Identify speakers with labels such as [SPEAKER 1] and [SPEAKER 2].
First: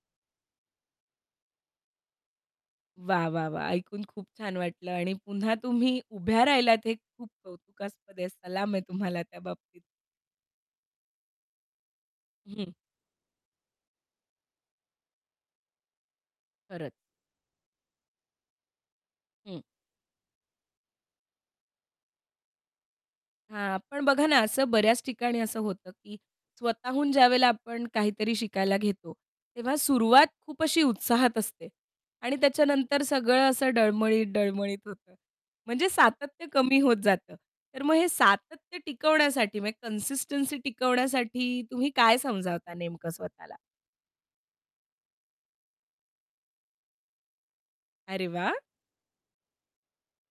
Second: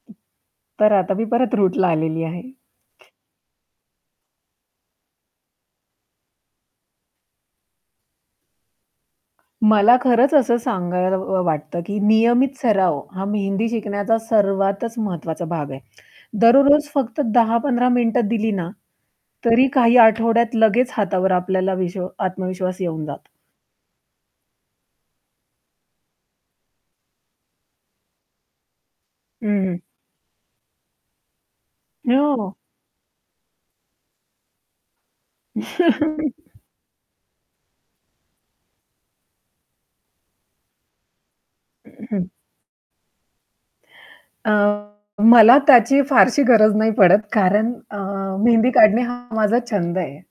[SPEAKER 1] तर आता मी परत रूटला आलेली आहे.
[SPEAKER 2] वाह! वाह! वाह! ऐकून खूप छान वाटलं आणि पुन्हा तुम्ही उभ्या राहिलात हे खूप कौतुकास्पद आहे, सलाम आहे तुम्हाला त्या बाबतीत.
[SPEAKER 1] मला खरंच असं सांगावं व वाटतं, की नियमित
[SPEAKER 2] हं.
[SPEAKER 1] सराव हा मेहंदी शिकण्याचा सर्वातच महत्वाचा भाग आहे, दररोज
[SPEAKER 2] खरंच.
[SPEAKER 1] फक्त 10-15 मिनिटं दिली ना
[SPEAKER 2] हं.
[SPEAKER 1] तरी काही आठवड्यात लगेच हातावर आपल्याला विश आत्मविश्वास येऊन जातं.
[SPEAKER 2] हां. पण बघा ना असं बऱ्याच ठिकाणी असं होतं, की स्वतःहून ज्यावेळेला आपण काहीतरी शिकायला घेतो,
[SPEAKER 1] हं,
[SPEAKER 2] तेव्हा
[SPEAKER 1] हं.
[SPEAKER 2] सुरुवात खूप अशी उत्साहात असते आणि
[SPEAKER 1] हो.
[SPEAKER 2] त्याच्यानंतर सगळं असं डळमळीत, डळमळीत होतं. म्हणजे सातत्य कमी होत जातं. तर मग हे सातत्य टिकवण्यासाठी म्हणजे कन्सिस्टन्सी टिकवण्यासाठी तुम्ही काय
[SPEAKER 1] हं.
[SPEAKER 2] समजावता नेमकं स्वतःला?
[SPEAKER 1] अ, मला त्याची फारशी गरज नाही पडत कारण अ,
[SPEAKER 2] अरे वाह!
[SPEAKER 1] मेहंदी काढणे हा माझा छंद आहे.